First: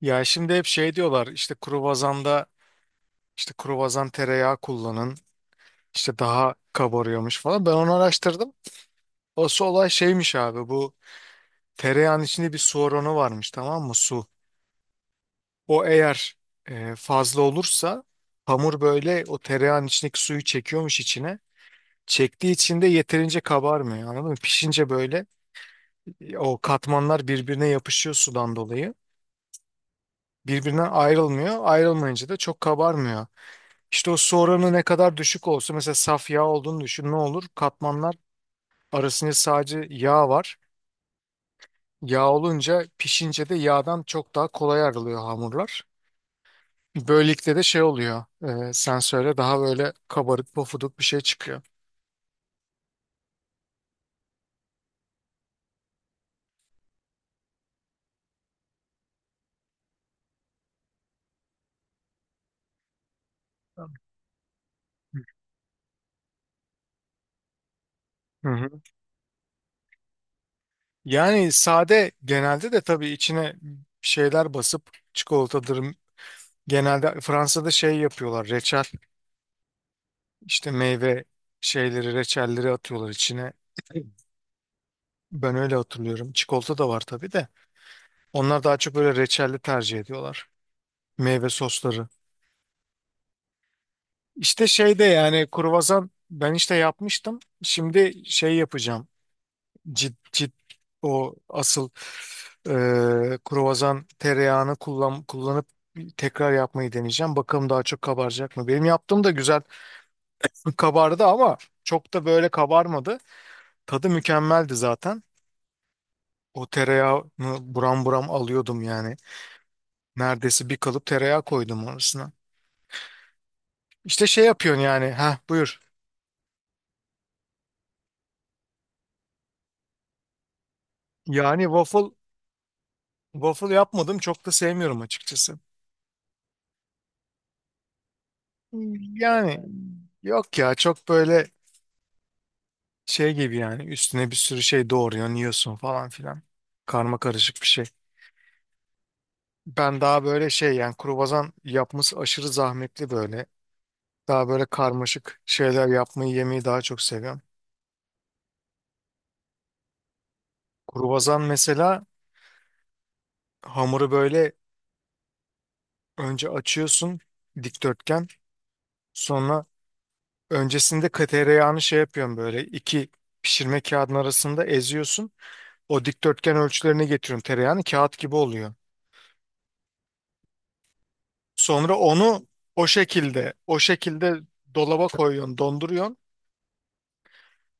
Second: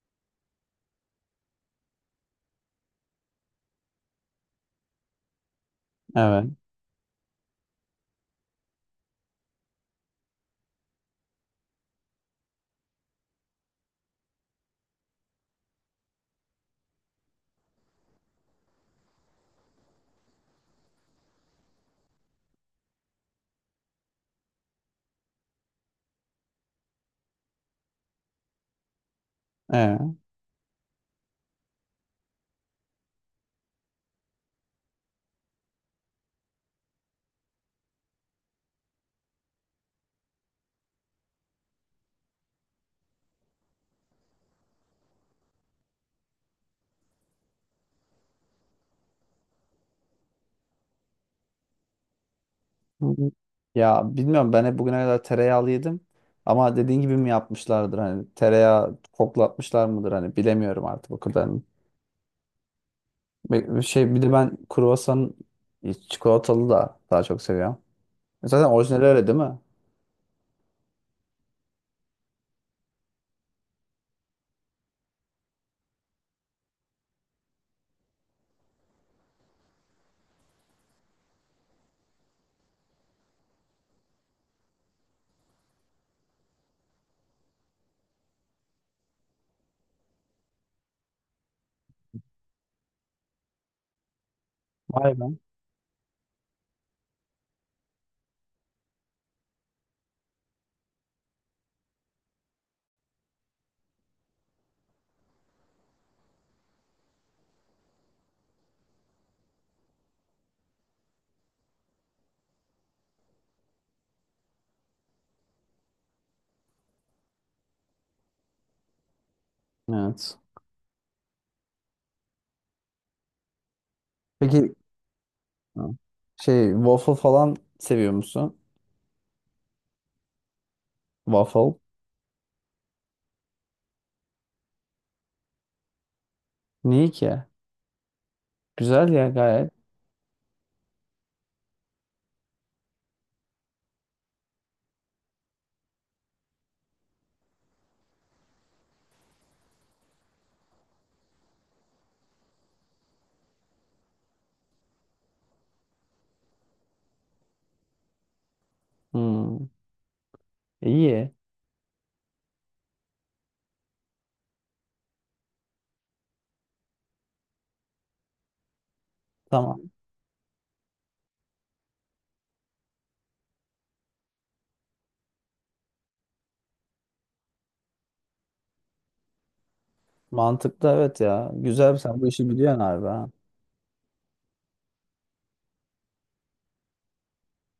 Ya şimdi hep şey diyorlar işte kruvazanda işte kruvazan tereyağı kullanın işte Evet. daha kabarıyormuş falan. Ben onu araştırdım. Asıl olay şeymiş abi bu tereyağın içinde bir su oranı varmış, tamam mı, su. O eğer fazla olursa hamur böyle o tereyağın içindeki suyu çekiyormuş içine. Çektiği için de yeterince kabarmıyor, anladın mı? Pişince böyle o katmanlar birbirine yapışıyor sudan dolayı. Ee. Birbirinden ayrılmıyor. Ayrılmayınca da çok kabarmıyor. İşte o su oranı ne kadar düşük olsa mesela, saf yağ olduğunu düşün, ne olur? Katmanlar arasında sadece yağ var. Yağ olunca pişince de yağdan çok daha kolay ayrılıyor hamurlar. Böylelikle de şey oluyor. Sen söyle, daha böyle kabarık pofuduk bir şey çıkıyor. Ya bilmiyorum, ben hep bugüne kadar tereyağlı yedim. Ama dediğin gibi mi yapmışlardır, hani tereyağı koklatmışlar mıdır, hani bilemiyorum artık o kadar. Bir Tamam. şey, bir de ben kruvasan çikolatalı da daha çok seviyorum. Hı Zaten hı. orijinali öyle değil mi? Yani sade genelde, de tabii içine şeyler basıp çikolatadır. Genelde Fransa'da şey yapıyorlar. Reçel işte, meyve şeyleri, reçelleri atıyorlar içine. Ben öyle hatırlıyorum. Çikolata da var tabii de. Onlar daha çok böyle reçelli tercih ediyorlar. Meyve sosları. İşte şey de Vay be. yani, kruvasan ben işte yapmıştım. Şimdi şey yapacağım. Cid cid o asıl e, kruvasan tereyağını kullanıp tekrar yapmayı deneyeceğim. Bakalım daha çok kabaracak mı? Benim yaptığım da güzel kabardı ama çok da böyle kabarmadı. Tadı mükemmeldi zaten. O tereyağını buram buram alıyordum yani. Evet. Neredeyse bir kalıp tereyağı koydum arasına. İşte şey Peki yapıyorsun yani. Ha, buyur. şey, waffle falan seviyor musun? Yani Waffle. waffle yapmadım, çok da sevmiyorum açıkçası. Niye ki? Güzel ya Yani gayet. yok ya, çok böyle şey gibi yani, üstüne bir sürü şey doğruyorsun, yiyorsun falan filan. Karma karışık bir şey. Ben daha böyle şey yani, kruvasan yapması aşırı zahmetli böyle. Daha böyle karmaşık şeyler yapmayı, yemeyi daha çok seviyorum. Hmm. İyi. Kruvasan mesela, hamuru böyle önce açıyorsun, dikdörtgen. Sonra Tamam. Öncesinde tereyağını şey yapıyorsun, böyle iki pişirme kağıdının arasında eziyorsun. O dikdörtgen ölçülerine getiriyorsun, tereyağını kağıt gibi oluyor. Mantıklı evet ya. Sonra Güzel, sen bu onu işi biliyorsun o abi. şekilde o şekilde dolaba koyuyorsun, donduruyorsun.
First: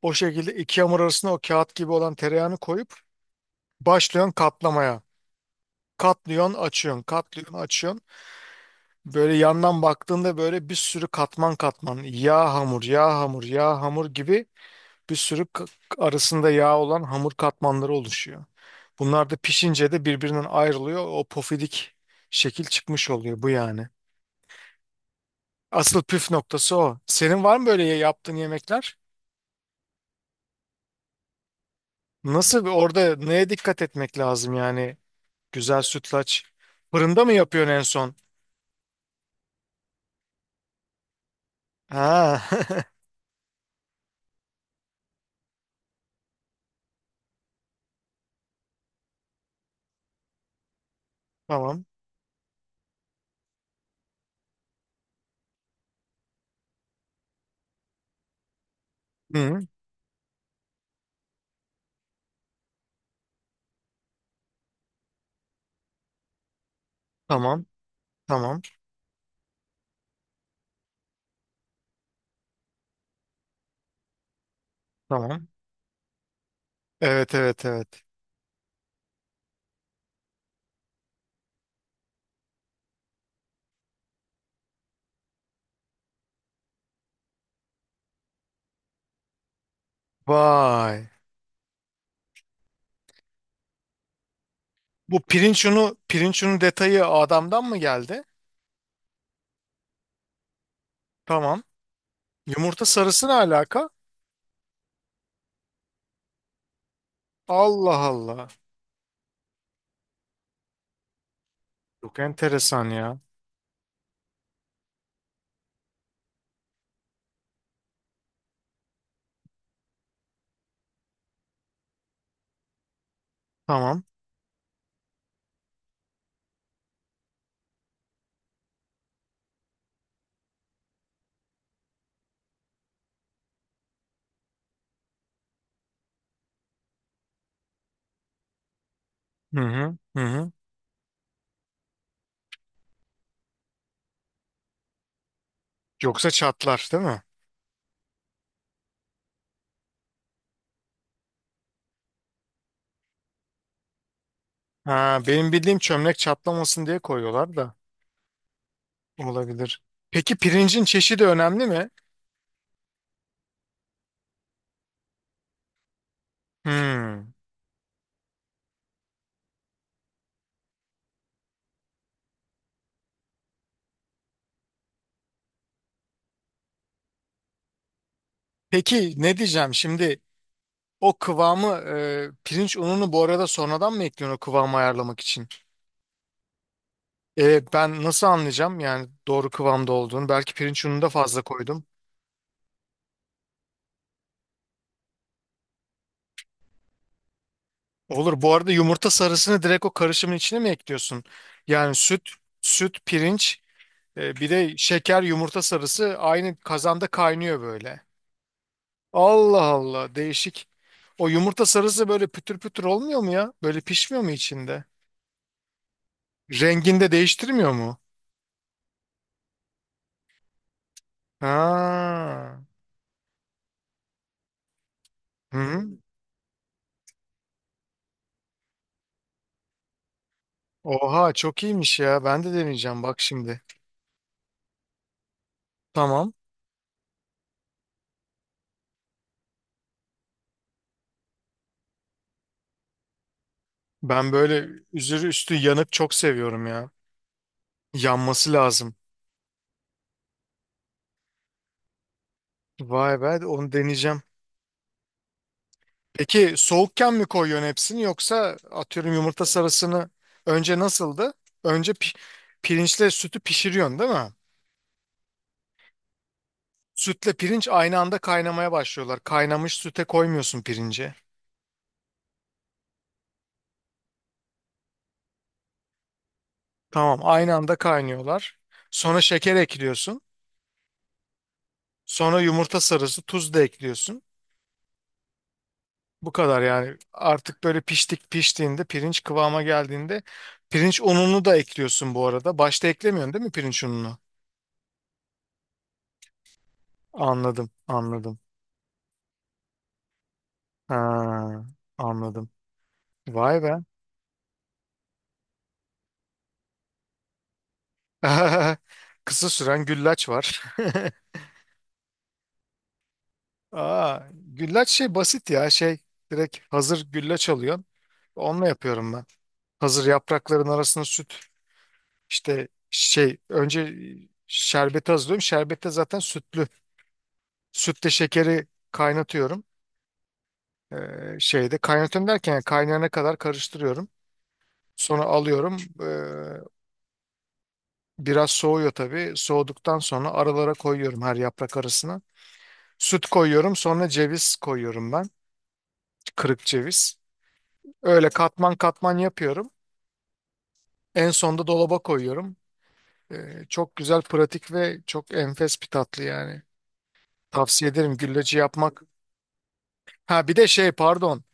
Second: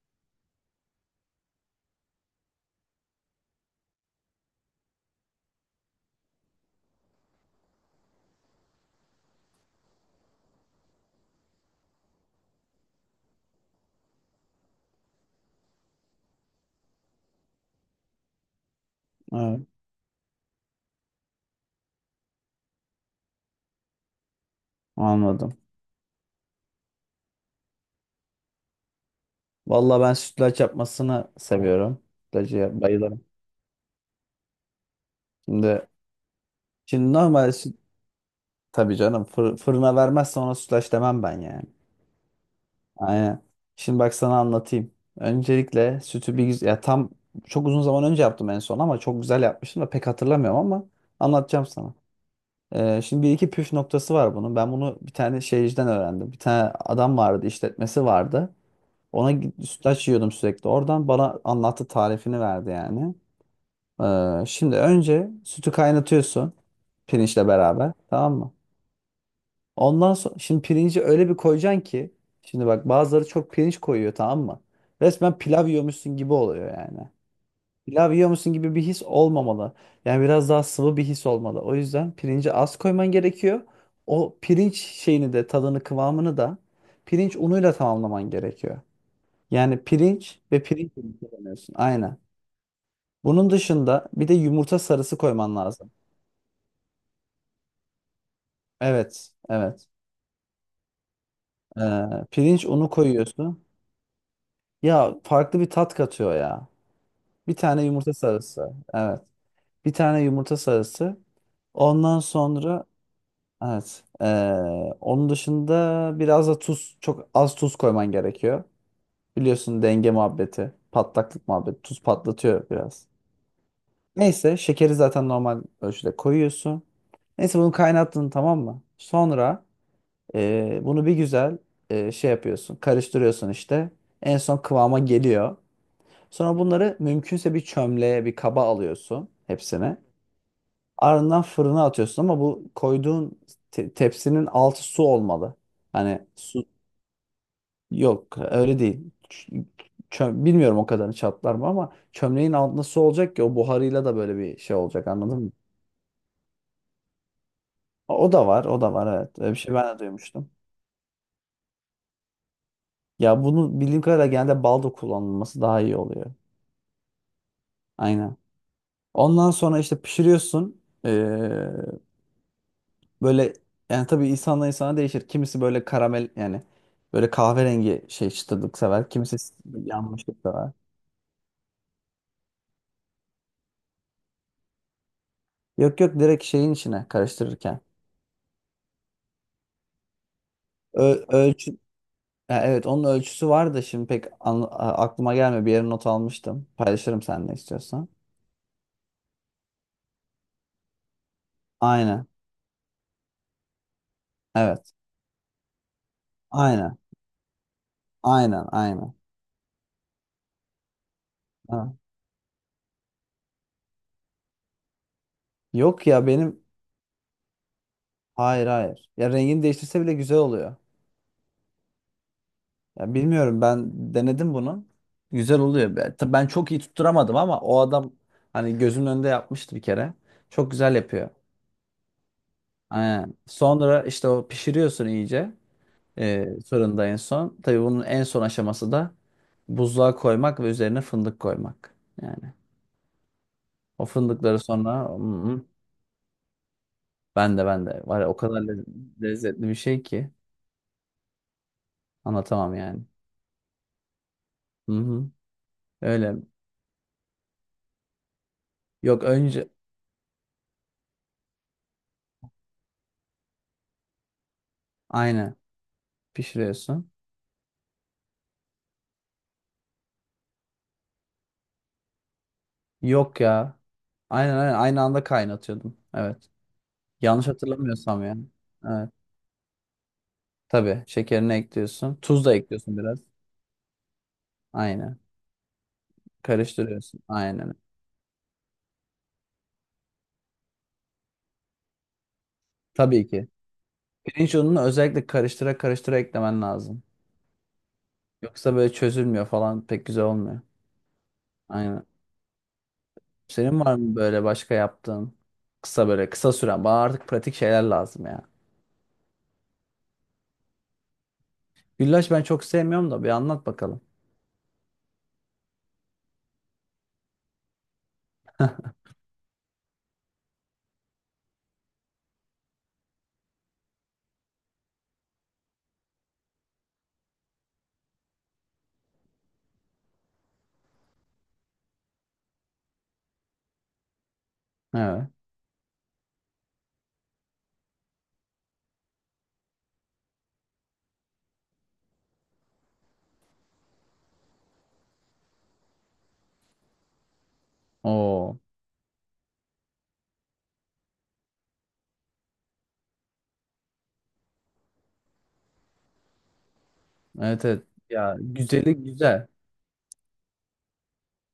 O şekilde iki hamur arasına o kağıt gibi olan tereyağını koyup başlıyorsun katlamaya. Katlıyorsun, açıyorsun, katlıyorsun, açıyorsun. Böyle yandan baktığında böyle bir sürü katman katman yağ hamur, yağ hamur, yağ hamur gibi bir sürü arasında yağ olan hamur katmanları oluşuyor. Bunlar da Ha. pişince de birbirinden ayrılıyor. O pofidik şekil çıkmış oluyor bu yani. Anladım. Asıl püf noktası o. Senin var mı böyle yaptığın yemekler? Vallahi ben sütlaç yapmasını seviyorum. Nasıl Sütlacı orada bayılırım. neye dikkat etmek lazım yani? Güzel Şimdi sütlaç. şimdi Fırında mı normal yapıyorsun süt, en son? tabii canım, fır- fırına vermezsen ona sütlaç demem ben yani. Ha. Aynen. Şimdi bak sana anlatayım. Öncelikle sütü bir güzel ya, tam çok uzun zaman önce yaptım en son, ama çok güzel yapmıştım da pek hatırlamıyorum, ama anlatacağım Tamam. sana. Şimdi bir iki püf noktası var bunun. Ben bunu bir tane şeyciden öğrendim. Bir tane adam vardı, işletmesi vardı. Ona Hı, git- sütlaç yiyordum sürekli. Oradan bana anlattı, tarifini verdi yani. Şimdi önce sütü kaynatıyorsun, pirinçle tamam. beraber, tamam mı? Tamam. Ondan sonra, şimdi pirinci öyle bir koyacaksın ki, şimdi bak, bazıları çok pirinç koyuyor, tamam mı? Resmen Tamam. pilav yiyormuşsun gibi oluyor yani. Evet, evet, evet. Pilav yiyormuşsun gibi bir his olmamalı. Yani biraz daha sıvı bir his olmalı. O yüzden pirinci az koyman gerekiyor. O pirinç şeyini de, tadını kıvamını da, pirinç unuyla tamamlaman gerekiyor. Yani pirinç ve pirinç Vay. unu kullanıyorsun. Aynen. Bunun dışında bir de yumurta sarısı Bu koyman pirinç lazım. unu, pirinç unu detayı adamdan mı geldi? Evet, evet. Tamam. Pirinç Yumurta unu sarısı ne koyuyorsun. alaka? Ya farklı bir tat katıyor ya. Bir tane Allah yumurta Allah. sarısı. Evet. Bir tane yumurta sarısı. Çok Ondan sonra enteresan ya. evet. Onun dışında biraz da tuz. Çok az tuz koyman gerekiyor. Biliyorsun, denge muhabbeti. Patlaklık muhabbeti. Tuz patlatıyor biraz. Tamam. Neyse, şekeri zaten normal ölçüde koyuyorsun. Neyse, bunu kaynattın, tamam mı? Sonra bunu bir güzel, şey yapıyorsun, karıştırıyorsun işte. En son kıvama geliyor. Sonra bunları mümkünse bir çömleğe, bir kaba alıyorsun Hı hı. hepsini. Hı hı. Ardından fırına atıyorsun, ama bu koyduğun te- tepsinin altı su olmalı. Hani Yoksa su çatlar değil mi? yok, öyle değil. Ç- çö- bilmiyorum o kadarını, çatlar mı, ama çömleğin altında su olacak ki o buharıyla da böyle bir şey olacak, Ha, anladın mı? benim bildiğim çömlek çatlamasın diye koyuyorlar da. O da var, o da var, evet. Öyle bir şey Olabilir. ben de Peki, duymuştum. pirincin çeşidi önemli mi? Ya bunu bildiğim kadarıyla genelde balda kullanılması daha iyi oluyor. Hmm. Aynen. Ondan sonra işte pişiriyorsun. Böyle yani, tabii insanla insana değişir. Kimisi böyle karamel yani, böyle kahverengi şey, çıtırlık sever. Peki ne Kimisi diyeceğim şimdi? yanmışlık sever. O kıvamı pirinç ununu bu arada sonradan mı ekliyorsun, o kıvamı ayarlamak için? Yok yok, direkt şeyin içine E, karıştırırken. ben nasıl anlayacağım yani doğru kıvamda olduğunu? Belki pirinç ununu da Ö- fazla ölçü. koydum. Ha, evet, onun ölçüsü var da şimdi pek an- a- aklıma gelmiyor. Bir yere not almıştım. Paylaşırım seninle istiyorsan. Olur. Bu arada, yumurta sarısını direkt o karışımın içine mi ekliyorsun? Yani Aynen. süt, pirinç, bir de Evet. şeker, yumurta sarısı aynı Aynen. kazanda kaynıyor böyle. Aynen. Aynen. Allah Allah, değişik. O yumurta Ha. sarısı böyle pütür pütür olmuyor mu ya? Böyle pişmiyor mu içinde? Yok ya, benim Rengini de değiştirmiyor mu? hayır hayır. Ya rengini değiştirse bile güzel oluyor. Ha. Ya bilmiyorum, ben denedim bunu. Güzel Hı. oluyor. Ben tabii çok iyi tutturamadım, ama o adam hani gözümün önünde yapmıştı bir kere. Çok güzel yapıyor. Oha, çok iyiymiş ya. Ben de deneyeceğim bak Aynen. şimdi. Sonra işte o pişiriyorsun iyice, Tamam. Fırında en son. Tabii bunun en son aşaması da buzluğa koymak ve üzerine fındık koymak. Yani o Ben fındıkları böyle sonra. üzeri üstü Hı-hı. yanık çok seviyorum ya. Ben de var ya, o Yanması kadar le- lazım. lezzetli bir şey ki anlatamam yani. Vay be, onu deneyeceğim. Hı hı. Öyle. Peki, soğukken mi koyuyorsun hepsini, yoksa atıyorum Yok, yumurta önce sarısını önce nasıldı? Önce pirinçle sütü pişiriyorsun değil mi? aynı pişiriyorsun. Sütle pirinç aynı anda kaynamaya başlıyorlar. Kaynamış süte koymuyorsun pirinci. Yok ya. Aynen aynen, aynı anda kaynatıyordum. Evet. Tamam, Yanlış aynı anda hatırlamıyorsam yani. kaynıyorlar. Evet. Sonra şeker ekliyorsun. Tabii şekerini ekliyorsun. Sonra Tuz da yumurta ekliyorsun biraz. sarısı, tuz da ekliyorsun. Aynen. Bu kadar yani. Karıştırıyorsun. Artık Aynen. böyle piştiğinde, pirinç kıvama geldiğinde pirinç ununu da ekliyorsun bu arada. Başta Tabii eklemiyorsun değil ki. mi pirinç ununu? Pirinç ununu özellikle karıştıra karıştıra eklemen lazım. Anladım, anladım. Yoksa böyle çözülmüyor falan, pek güzel olmuyor. Ha, Aynen. anladım. Vay be. Senin var mı böyle başka yaptığın, böyle kısa süren? Bana artık pratik şeyler lazım ya. Kısa süren güllaç var. Güllaç ben çok sevmiyorum da, bir anlat bakalım. Aa, güllaç şey basit ya, şey, direkt hazır güllaç alıyorsun. Onunla yapıyorum ben. Hazır yaprakların arasına süt, işte şey, önce şerbeti hazırlıyorum. Şerbette zaten sütlü. Sütle şekeri kaynatıyorum. Ee, şeyde kaynatıyorum derken yani, kaynayana kadar karıştırıyorum. Sonra Evet. alıyorum. Biraz soğuyor tabii. Soğuduktan sonra aralara koyuyorum, her yaprak arasına. Süt koyuyorum, sonra ceviz koyuyorum ben. Kırık ceviz. Öyle Oo. katman katman yapıyorum. En sonda dolaba koyuyorum. Çok güzel, pratik ve çok enfes bir tatlı yani. Evet evet. Tavsiye ederim Ya gülleci güzeli yapmak. güzel. Ha, bir de şey, pardon.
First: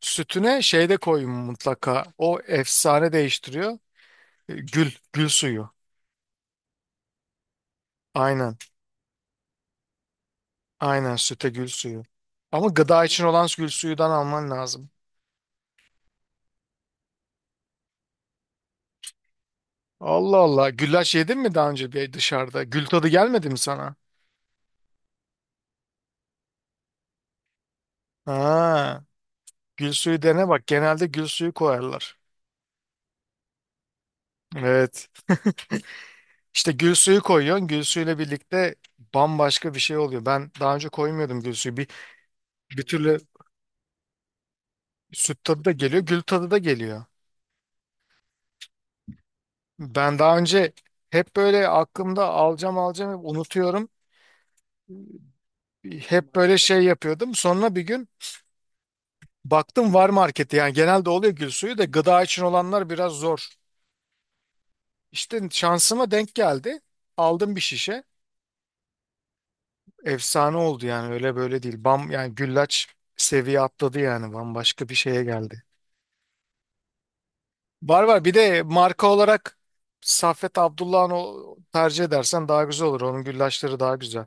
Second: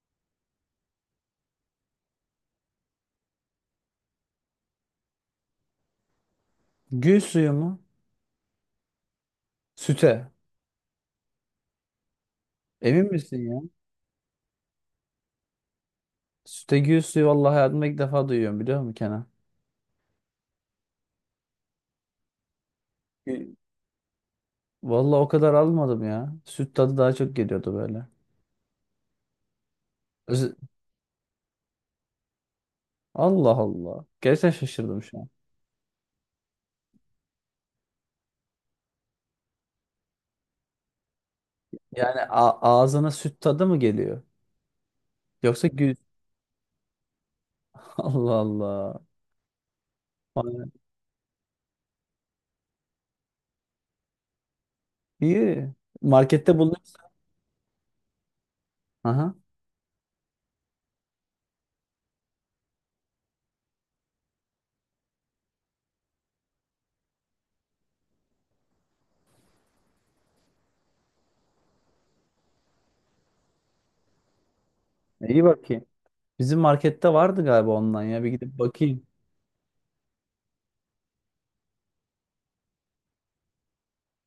Sütüne şey de koyun mutlaka. O efsane değiştiriyor. Gül suyu. Gül suyu mu? Aynen. Süte. Aynen, süte gül suyu. Ama gıda Emin için misin olan ya? gül suyudan alman lazım. Süte gül suyu, vallahi hayatımda ilk defa duyuyorum, biliyor musun Kenan? Allah Allah. Güllaç yedin mi daha önce bir dışarıda? Gül tadı gelmedi E, mi sana? Vallahi o kadar almadım ya. Süt tadı daha çok geliyordu böyle. Ha. Gül suyu dene Öz- bak. Genelde gül suyu koyarlar. Allah Allah. Gerçekten şaşırdım Evet. şu an. İşte gül suyu koyuyorsun. Gül suyuyla birlikte bambaşka bir şey oluyor. Ben daha önce koymuyordum gül suyu. Bir, Yani a- bir ağzına türlü süt tadı mı geliyor? süt tadı Yoksa da gül... geliyor, gül tadı da geliyor. Allah Allah. Ben daha Vay. önce hep böyle aklımda, alacağım alacağım, hep unutuyorum. İyi. Hep böyle Markette bulunuyor. şey yapıyordum. Sonra bir gün Aha. baktım, var markette. Yani genelde oluyor gül suyu da, gıda için olanlar biraz zor. İşte şansıma denk geldi. Aldım bir şişe. Efsane oldu yani, öyle böyle değil. Bam, yani güllaç seviye atladı yani, bambaşka bir şeye İyi, geldi. bakayım. Bizim markette vardı galiba, Var ondan ya. var, Bir bir gidip de bakayım. marka olarak Saffet Abdullah'ın o, tercih edersen daha güzel olur. Onun güllaçları daha güzel.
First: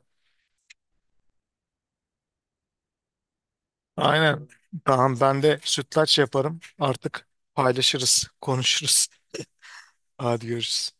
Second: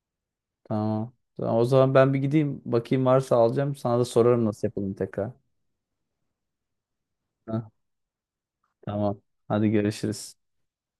Tamam. Tamam, o zaman ben bir gideyim. Bakayım, varsa alacağım. Sana da sorarım, Aynen. nasıl yapalım Tamam, tekrar. ben de sütlaç yaparım. Artık Hah. paylaşırız, konuşuruz. Tamam. Hadi görüşürüz. Hadi görüşürüz.